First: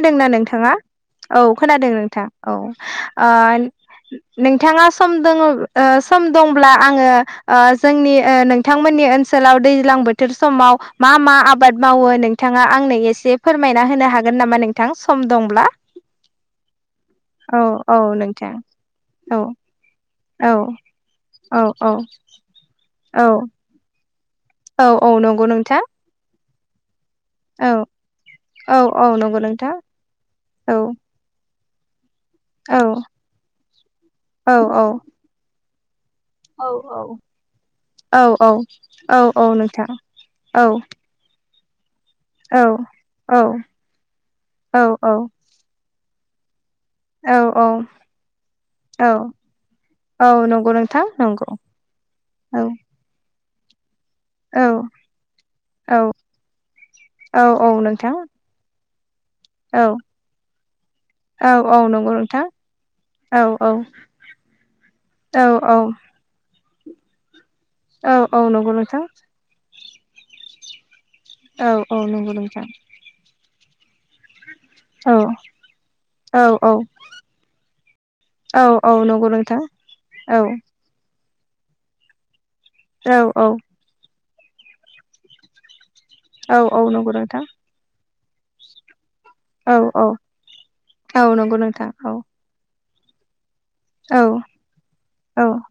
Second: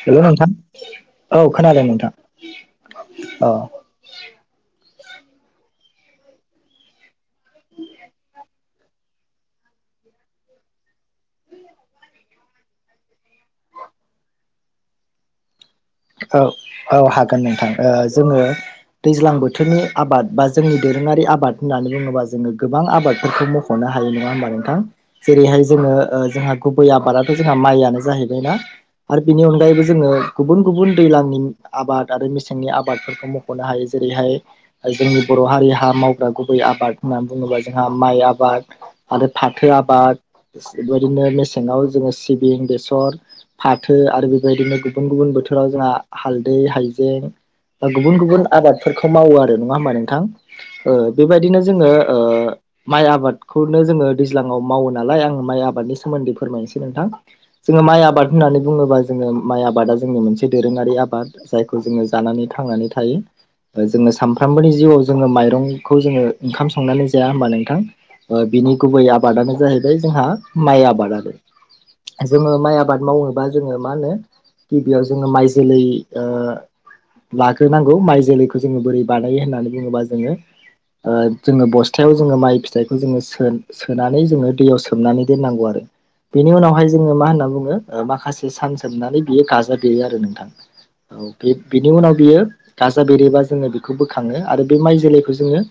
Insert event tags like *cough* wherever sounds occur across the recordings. हेल' नोंथां नोंथाङा? औ खोनादों नोंथां औ औ नोंथाङा सम दं सम दंब्ला आङो जोंनि नोंथमोननि ओनोलाव दै बोथोर समाव मा मा आबाद मावो नोंथाङा आंनो एसे फोरमाय होनो हागोन नामा नोंथां सम दंब्ला। औ औ हागोन औ नोंथां औ जोङो नोंथां दैज्लां औ बोथोरनि आबाद बा औ जोंनि दोरोङारि आबाद औ होननानै औ बुङोबा जोङो गोबां औ आबादफोरखौ मख'नो हायो ह नङा होमबा नोंथां औ औ नंगौ जेरैहाय नोंथां जोङो जोंहा गुबै आबाद जोंहा औ माइयानो जाहैबायनाा औ औ आरो नंगौ बिनि नोंथां अनगायैबो जोङो गुबुन औ गुबुन दैज्लांनि आबाद आरो मेसेंनि औ आबादफोरखौ मख'नो हायो जेरैहाय औ जोंनि बर' हारि हा गुबै औ आबाद होननानै बुङोबा जोंहा माइ औ औ आबाद औ आरो औ फाथो नोंथां आबाद औ बेबायदिनो मे सि जोङो औ सिबिं बेसर औ फाथो आरो बेबायदिनो औ गुबुन औ गुबुन बोथोर हालदै हाइजें औ औ गुबुन गुबुन आबादफोरखौ औ मावो आरो नङा होमबा नोंथां औ नंगौ नोंथां नंगौ बेबायदिनो जोङो औ माइ आबादखौनो जोङो दैज्लांआव औ मावो नालाय आं माइ आबादनि औ सोमोन्दै फोरमायनोसै नोंथां औ औ जोङो माइ नोंथां आबाद होननानै बुङोबा जोङो माइ औ आबादा जोंनि मोनसे दोरोङारि आबाद औ औ जायखौ जोङो नंगौ नोंथां जानानै थांनानै औ औ थायो। जोङो सानफ्रामबोनि जिउआव जोङो औ औ माइरंखौ जोङो ओंखाम संनानै जाया होमबा नोंथां औ औ नंगौ बिनि नोंथां गुबै आबादानो जाहैबाय जोंहा माइ आबाद आरो औ औ नंगौ जोङो नोंथां माइ आबाद मावोबा जोङो मा होनो गिबियाव औ जोङो माइ जोलै ओ। औ औ लाग्रोनांगौ माइ जोलैखौ औ जोङो औ बोरै नंगौ बानायो नोंथां होननानै बुङोबा औ जोङो ओ जोङो बस्थायाव जोङो माइ फिथाइखौ औ जोङो सोनानै जोङो दैयाव सोमनानै दोननांगौ आरो। बेनि औ औ उनावहाय नंगौ जोङो मा नोंथां होन्ना बुङो माखासे सान सोबनानै बियो गा औ यो आरो नोंथां औ बे नंगौ बिनि नोंथां औ उनाव बियो गाजा बेरोबा जोङो बेखौ औ बोखाङो आरो बे माइ जोलैखौ खौ औ जोङो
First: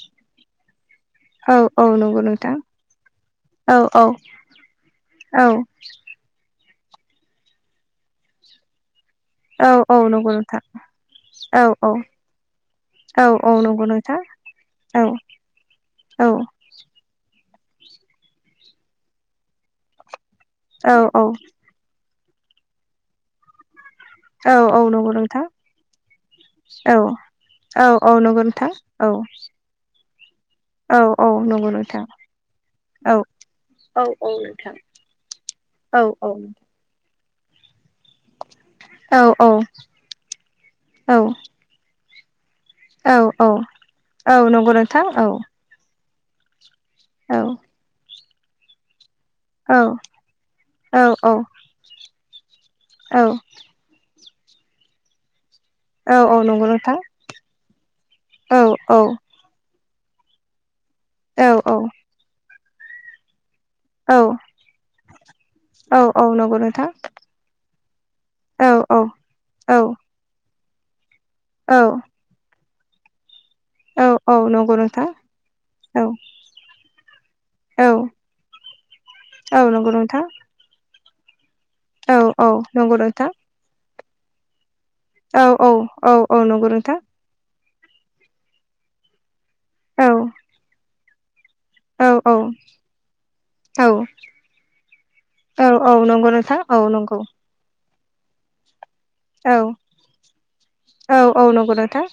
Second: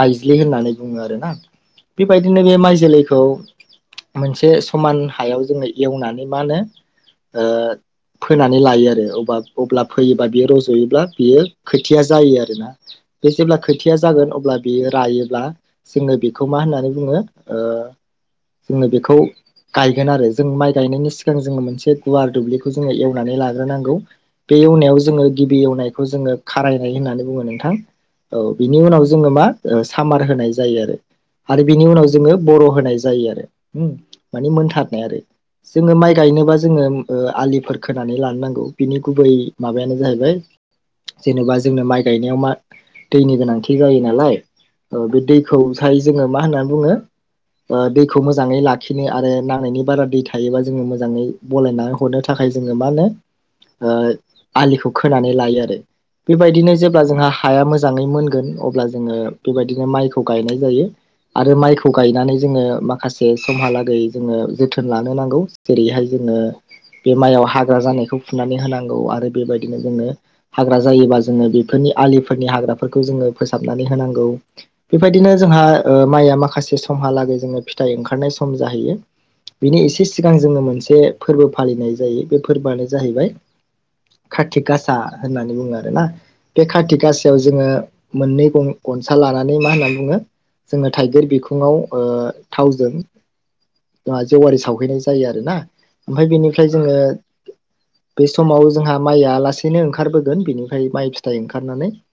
माइज्लि होननानै बुङो आरोना। औ औ नंगौ बेबायदिनो बे नोंथां माइ जोलैखौ औ औ मोनसे समान हायाव औ जोङो एवनानै मा होनो ओ फोनानै लायो आरो औ अब्ला औ फैयोबा नंगौ बियो नोंथां औ रज'योब्ला बेयो औ खोथिया जायो आरोना बे औ जेब्ला नंगौ खोथिया नोंथां जागोन अब्ला बेयो औ रायोब्ला जोङो औ बेखौ मा होननानै बुङो ओ जोङो बेखौ गायगोन आरो जों माइ गायनायनि सिगां औ जोङो मोनसे गुवार दुब्लिखौ जोङो एवनानै लाग्रोनांगौ औ बे औ एवनायाव नंगौ जोङो गिबि नोंथां एवनायखौ जोङो खारायनाय औ होननानै बुङो नोंथां औ औ नंगौ नोंथां बिनि उनाव औ जोङो मा ओ सामार होनाय जायो आरो औ औ आरो नंगौ बिनि नोंथां उनाव जोङो बर' होनाय औ जायो आरो औ औ माने नोंथां मोनथारनाय आरो जोङो औ माइ औ गायनोबा नोंथां जोङो आलिफोर खोनानै लानो नांगौ बिनि गुबै औ औ माबायानो जाहैबाय जेनेबा जोंनो माइ गाइनायाव मा औ दैनि औ गोनांथि जायो औ नालाइ नंगौ नोंथां ओ बे औ दैखौ सारि जोङो मा होननानै बुङो औ ओ दैखौ मोजाङै लाखिनाया आरो औ नांनायनि बारा दै थायोबा जोङो औ मोजाङै बलायनानै हरनो थाखाय जोङो मा होनो औ ओ आलिखौ खोनानै लायो आरो औ औ नंगौ बेबायदिनो नोंथां जेब्ला जोंहा हाया मोजाङै मोनगोन औ अब्ला औ जोङो बेबायदिनो माइखौ गायनाय जायो औ औ आरो माइखौ गायनानै जोङो माखासे समहालागै जोङो जोथोन लानो नांगौ जेरैहाय औ जोङो नंगौ नोंथां औ बे हाग्रा जानायखौ फुनानै औ होनांगौ आरो बेबायदिनो जोंनो हाग्रा जायोबा जोङो बेफोरनि आलिफोरनि हाग्राफोरखौ जोङो फोसाबनानै होनांगौ औ औ नंगौ नोंथां औ बेबायदिनो जोंहा माइया माखासे समहालागै जोङो औ फिथाइ ओंखारनाय सम जाहैयो औ नंगौ बिनि एसे नोंथां सिगां जोङो मोनसे फोरबो फालिनाय औ जायो बे औ फोरबोआनो नंगौ नोंथां जाहैबाय कारटिख गासा औ होननानै बुङो औ आरोना औ औ बे नंगौ कारथिख नोंथां गासायाव जोङो मोननै गं गनसा लानानै मा होननानै औ बुङो जोङो थाइगिर बिखुंङाव ओ औ थावजों औ औ जोंहा जेवारि सावहैनाय जायो आरो ना औ ओमफ्राय नंगौ बेनि नोंथां औ नंगौ बे समाव जोंहा माइआ औ लासैनो ओंखारबोगोन बेनिफ्राय माइ औ फिथाइ औ नंगौ ओंखारनानै नोंथां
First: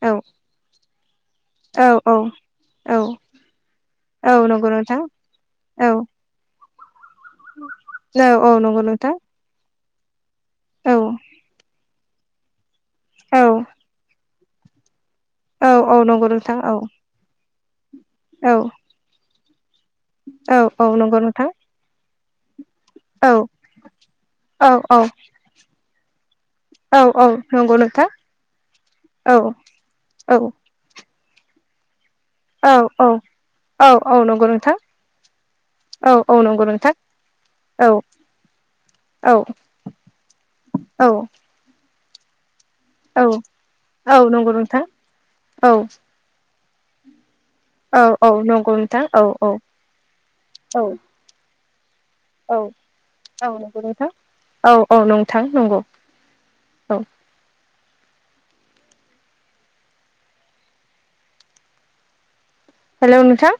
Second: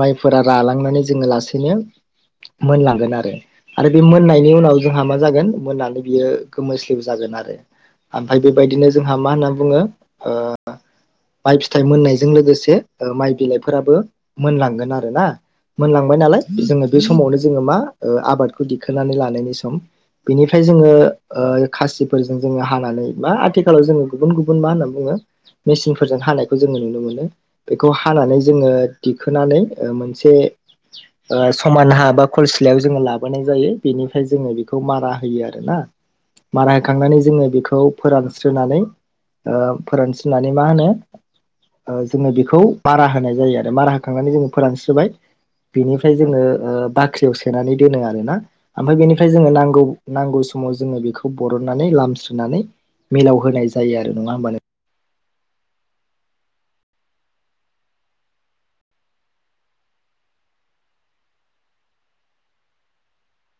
औ माइफोरा रालांनानै जोङो लासैनो औ औ औ मोनलांगोन आरो आरो बे औ मोननायनि नंगौ उनाव नोंथां जोंहा मा जागोन औ मोननानै बियो गोमोस्लिउ जागोन आरो औ ओमफ्राय औ नंगौ बेबायदिनो नोंथां जोंहा मा होनना बुङो ओ औ माइ फिथाइ मोननायजों लोगोसे ओ माइ औ बिलाइफोराबो मोनलांगोन आरो ना औ औ मोनलांबाय नंगौ नालाय नोंथां जोङो बे औ समावनो जोङो मा ओ औ आबादखौ दिखोनानै लानायनि सम औ बेनिफ्राइ औ जोङो नंगौ ओ नोंथां खासि फोरजों जोङो हानानै औ बा आथिखालाव जोङो गुबुन गुबुन मा औ होन्नानै बुङो मेसिनफोरजों हानायखौ जोङो नुनो औ मोनो औ नंगौ बेखौ नोंथां हानानै जों ओ औ दिखोनानै ओ मोनसे औ ओ समान हा बा खलेस औ लाय्फआव जोङो लाबोनाय जायो औ औ बेनिफ्राय नंगौ जोङो नोंथां बेखौ मारा होयो आरोना। औ औ नंगौ मारा नोंथां होखांनानै जोङो बेखौ औ फोरान स्रोननानै औ फोरानस्रिनानै मा होनो औ जोङो बेखौ मारा होनाय जायो। आरो मारा औ होखांनानै जोङो नंगौ नोंथां फोरानस्राय औ बेनिफ्राय जोङो बाख्रियाव सोनानै दोनो औ औ आरोना नंगौ ओमफ्राय नोंथां औ बिनिफ्राय जोंड़ो नांगौ-नांगौ समाव औ जों बेखौ बारननानै लाम सुनानै औ नंगौ नोंथां औ- औ नोंथां नंगौ औ। हेल नोंथां।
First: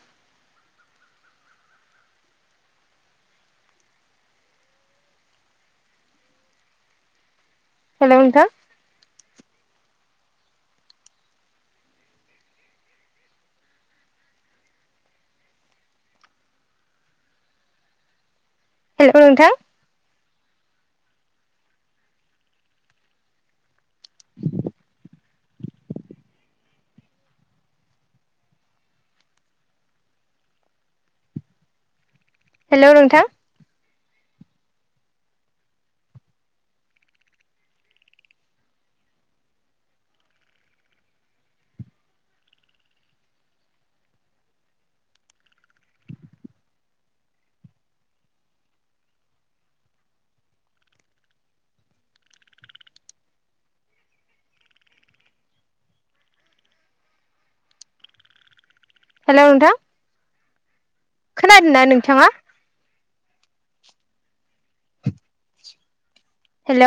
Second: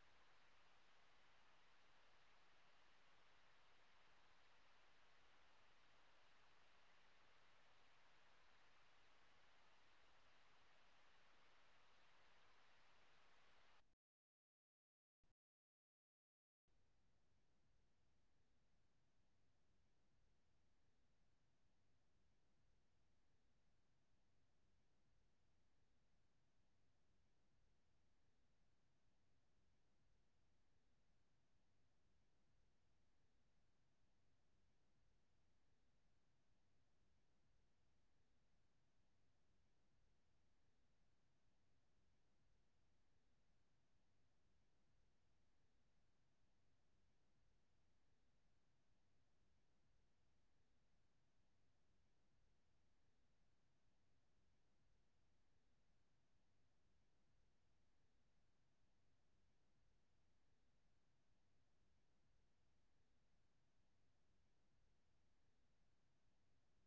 हेल' नोंथां। हेल' नोंथां। हेल' नोंथां। हेल' नोंथां। खोनादोंना नोंथाङा? हेल'।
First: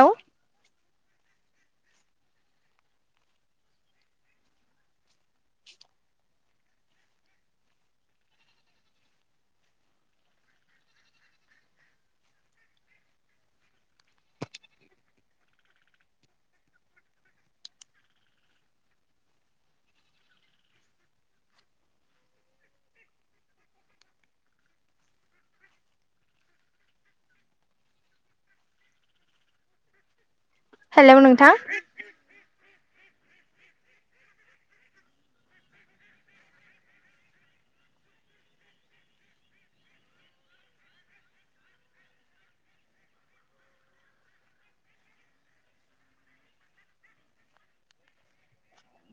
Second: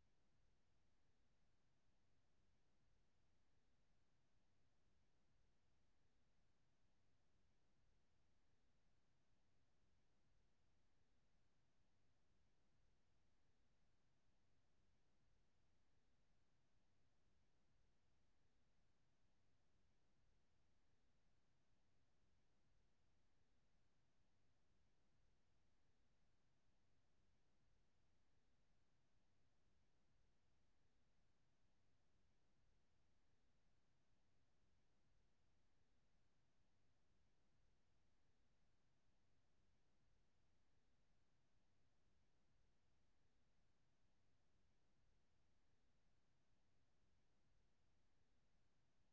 हेल' नोंथां।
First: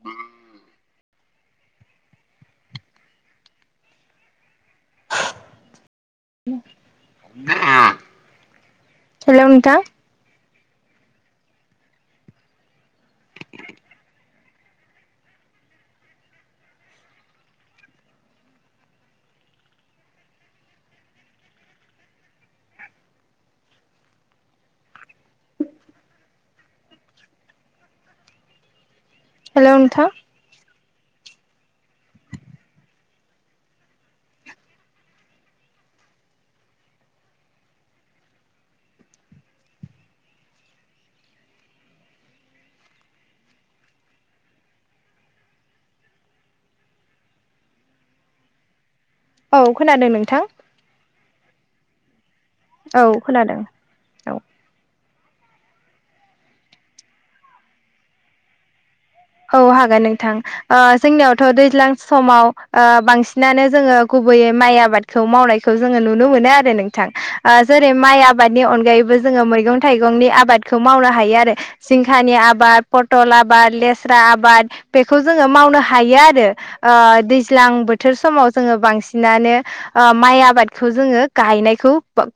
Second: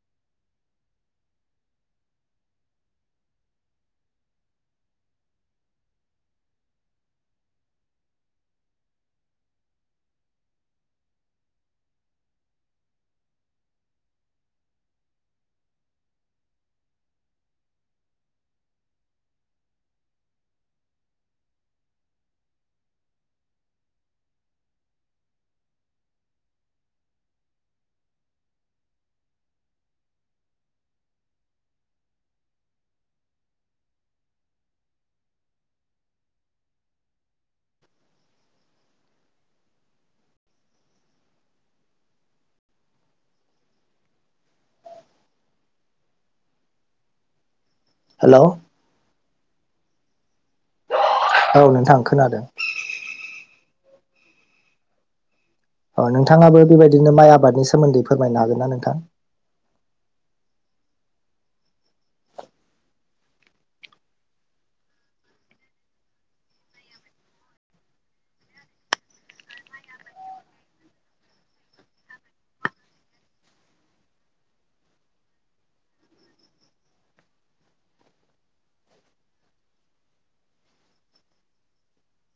औ। *inaudible* हेल' नोंथां। हेल' नोंथां। हेल'। औ खोनादों नोंथां। औ नोंथां खोनादों। औ खोनादों औ। अ नोंथाङाबो बेबायदिनो माइ आबादनि सोमोन्दै फोरमायनो हागोन ना नोंथां? औ हा हागोन नोंथां जोंनियावथ' दैज्लां समाव बांसिनानो जोङो गुबैयै माइ आबादखौ मावनायखौ जोङो नुनो मोनो आरो नोंथां जेरै माइ आबादनि अनगायैबो जोङो मैगं - थाइगंनि आबादखौ मावनो हायो आरो जिंखानि आबाद पथलनि आबाद लेसरा आबाद बेखौ जोङो मावनो हायो आरो ओ दैज्लां बोथोर समाव जोङो बां -सिनानो माइ आबादखौ जोङो गायनायखौ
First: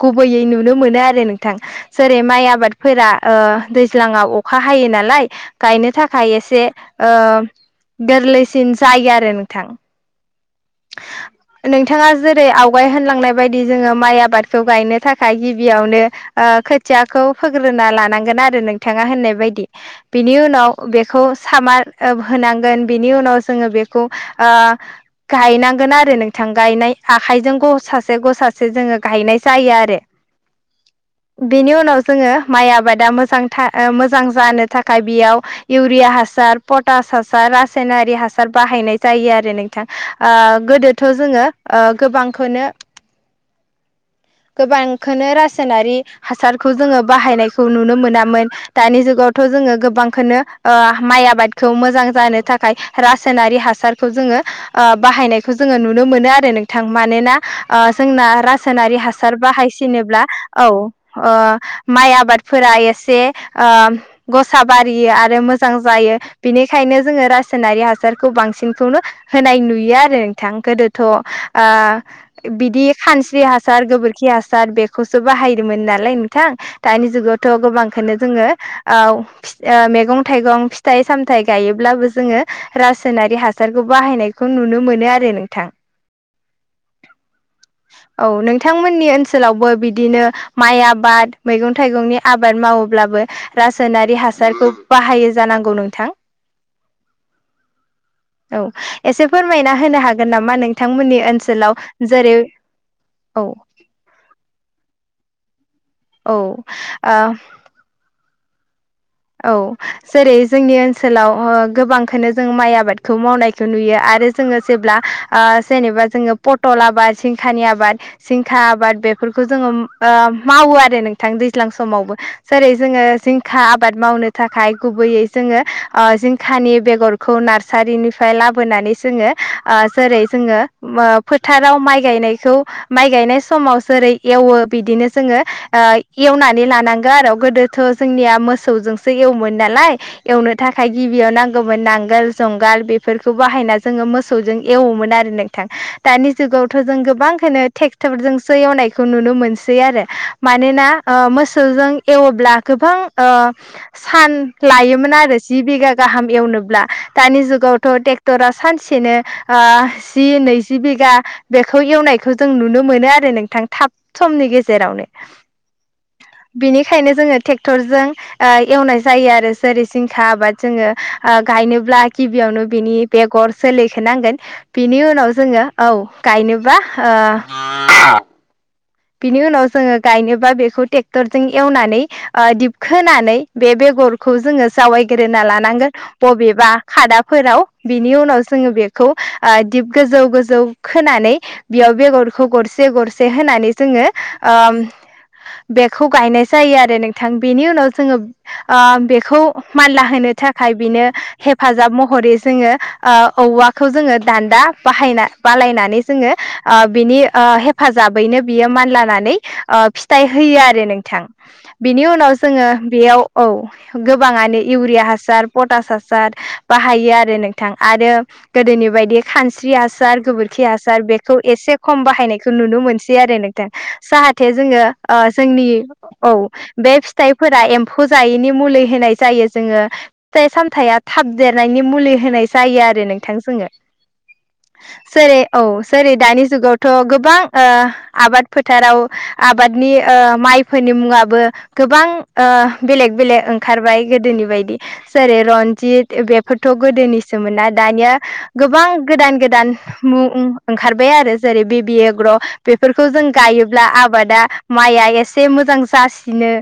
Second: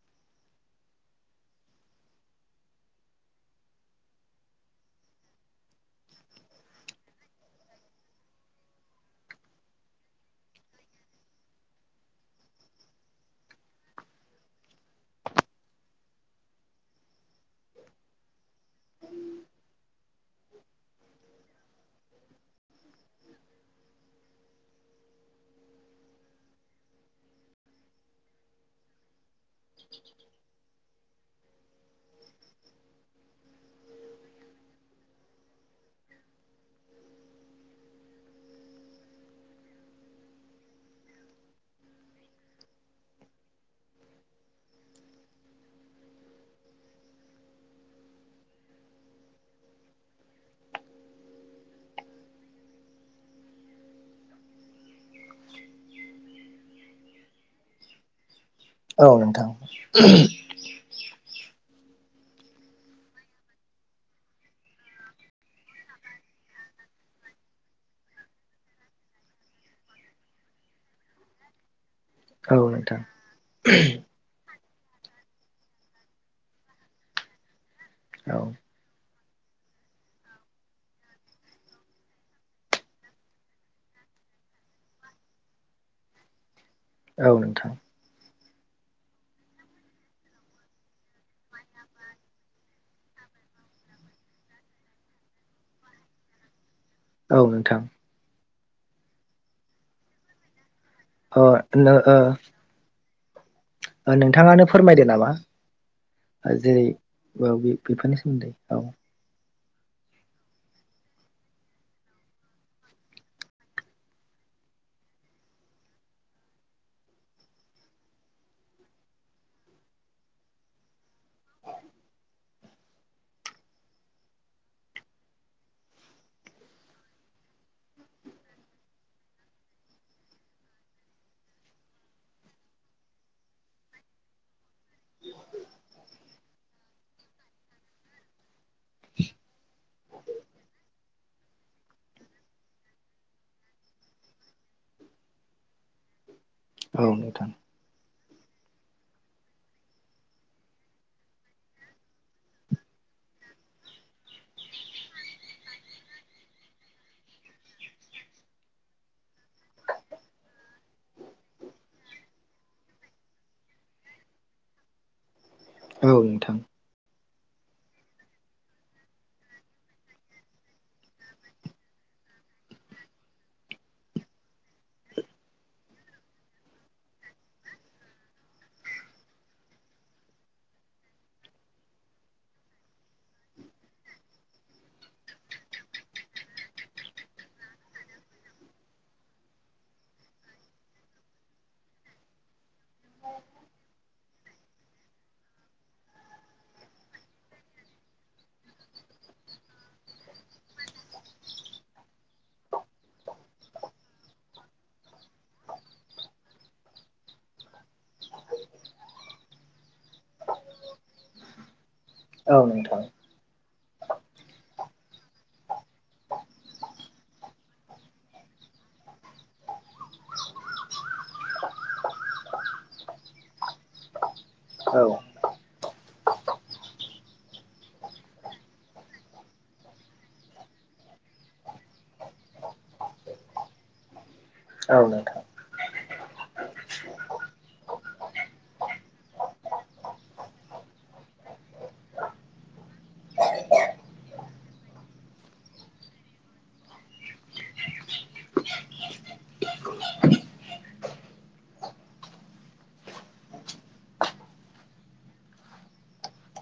गुबैयै नुनो मोनो आरो नोंथां। जेरै माइ आबादफोरा ओ दैज्लाङाव अखा हायो नालाय गायनो थाखाय एसे एसे ओ गोरलैसिन जायो आरो नोंथां। *inaudible* नोंथाङा जेरै आवगाय होनलांनाय बायदि जोङो माइ आबादखौ गायनो थाखाय गिबियावनो ओ खोथियाखौ फोग्रोना लानांगोन आरो नोंथाङा होननाय बायदि बिनि उनाव बेखौ सामा होनांगोन बिनि उनाव जोङो बेखौ ओ गायनांगोन आरो नोंथां गायनाय आखाइजों ग सासे ग सासे जोङो गायनाय जायो आरो। *inaudible* बेनि उनाव जोङो माइ आबादा मोजांथा- मोजां जानो थाखाय बेयाव इउरिया हास हासार पटास हासार रासायनारि हासार बाहायनाय जायो आरो नोंथां। ओ गोदोथ' जोङो गोबांखौनो गोबांखौनो रासायनारि हासारखौ जोङो बाहायनायखौ नुनो मोनामोन दानि जुगाव जोङो गोबांखौनो माइ आबादखौ मोजां जानो थाखाय रासायनारि हासारखौ जोङो ओ बाहायनायखौ जोङो नुनो मोनो आरो नोंथां मानोना जोंना राज सोनारि औ हासार नोंथां बाहायसिनोब्ला औ। ओ माइ आबादफोरा एसे ओ गसा बारियो आरो मोजां जायो। बेनिखायनो जोङो रासायनारि हासारखौ बांसिनखौनो होनाय नुयो आरो नोंथां गोदोथ' ओ औ बिदि नोंथां खानस्रि हासार गोबोर - खि हासार बेखौसो बाहायदोंमोन नालाय नोंथां दानि जुगावथ' गोबांखौनो औ जोङो मैगं -थाइगं, फिथाइ -सामथाय गायोब्लाबो जोङो रासायनारि हासारखौ बाहाय नायखौ नुनो मोनो आरो नोंथां। औ नोंथां। औ नोंथांमोन मोन्नि ओनसोलावबो बिदिनो माइ आबाद मैगं थाइगंनि आबाद मावोब्लाबो रासोन नारि हासारखौ बाहायो जानांगौ नोंथां। औ नोंथां। औ एसे फोरमायना होनो हागोन नामा नों थांमोननि अ ओनसोलाव नो जेरै औ। ओ नोंथाङानो फोरमायदो नामा ओ जेरै बे-बे- बेफोरनि सोमोन्द दै औ। औ जेरै जोंनि ओनसोलाव ह गोबांखोनो जों माइ आबादखौ मावनायखो नुयो आरो जों जोङो जेब्ला ओ जेनेबा जोङो पथल आबा जिंखानि आबाद जिंखा आबाद बेफोरखौ जोङो उम ओ मावो आरो नोंथां दैज्लां समावबो जेरै जोङो जिंखा आब आबाद मावनो थाखाय गुबैयै जोङो ओ जिंखानि बेगरखौ नार्सारिनिफ्राय लाबोना नै जोङो ओ जेरै जोङो मो फोथाराव माइ गायनायखौ माइ गायनाय समाव जेरै एवो बिदिनो जोङो ओ एवनानै लानांगो आर' गोदोथ' जोंनिया मोस सौजोंसो एवोमोन नालाय एवनो थाखाय गिबियाव नांगौमोन नांगोल जुंगाल बेफोरखौ बाहाय ना जोङो मोसौजों एवोमोन आरो नोंथां दानि जुगावथ' जों औ नोंथां गोबांखोनो टेगथरजोंसो ए एवनायखौ नुनो मोनसै आरो मानोना ओ मोसौजों एवोब्ला गोबां ओ *unintelligible* *inaudible* सान लायोमोन आरो जि बिघा गाहाम एवनोब्ला दानि जुगावथ' टेक्टरा सानसेनो नो आह जि नैजि बिगा बेखौ एवनायखौ जों नुनो मोनो आरो नोंथां थाब समनि गेेजेरावनो। औ नोंथां। जोङो टेक्टरजों ओ एवनाय जायो आरो जेरै जिंखा आबाद जोङो ओ गायनोब्ला गिबियावनो बेनि बेगर गर जोलैखो नांगोन बिनि उनाव जोङो औ गायनोबा ओ बिनि उनाव जोङो गायनोबा बेखौ टेक्टरजों एवनानै ओ दिब खोनानै बे बेग गरखौ जोङो जावायग्रोना लानांगोन बबेबा खादाफोराव बिनि उनाव जोङो बे खौ ओ दिप गोजौ गोजौ खोनानै बेयाव बेगरखौ गरसे गरसे होनानै ज जोङो ओम बेखौ गायनाय जायो आरो नोंथां बेनि उनाव जोङो ओ बेखौ मान्ला होनो थाखाय बिनो हेफाजाब महरै जोङो ओ औवाखौ जोङो दान्दा बाहायना। बालायनानै जोङो ओ बिनि ओ हेफाजाबैनो बियो मानलानानै ओ फिथाइ होयो आरो नोंथां। बिनि उनाव औ जोङो नोंथां बेयाव औ। गोबाङानो इउरिया हासार पटास हासार बाहायो आरो नोंथां आरो गोदोनि बेबायदि खानस्रि हासार गोबोरखि हासार बेखौ एसे खम बाहायनायखौ नुनो मोनस सै आरो नोंथां जाहाथे जोङो औ ओ जोंनि औ बे फिथाइफोरा एम्फौ जायैनि मुलै होनाय जायो जोङो फिथाइ सामथाया थाब देरनायनि मुलि होनाय जायो आरो नो नोंथां जोङो औ नोंथां सेरै औ जेरै दानि जुगावथ' गोबां ओ आबाद फोथाराव आबादनि ओ माइफोरनि मुङाबो गोबां ओ बेलेग। बेले ओंखारबाय गोदोनि बायदि जेरै रन्जित बेफोरथ' गोदोनिसोमोना दानिया आ गोबां गोदान गोदान मुउं ओंखारबाय आरो जेरै बेबि एग्र' बेफोरखौ जों गायोब्ला आबादा माइया एसे मोजां जासिनो।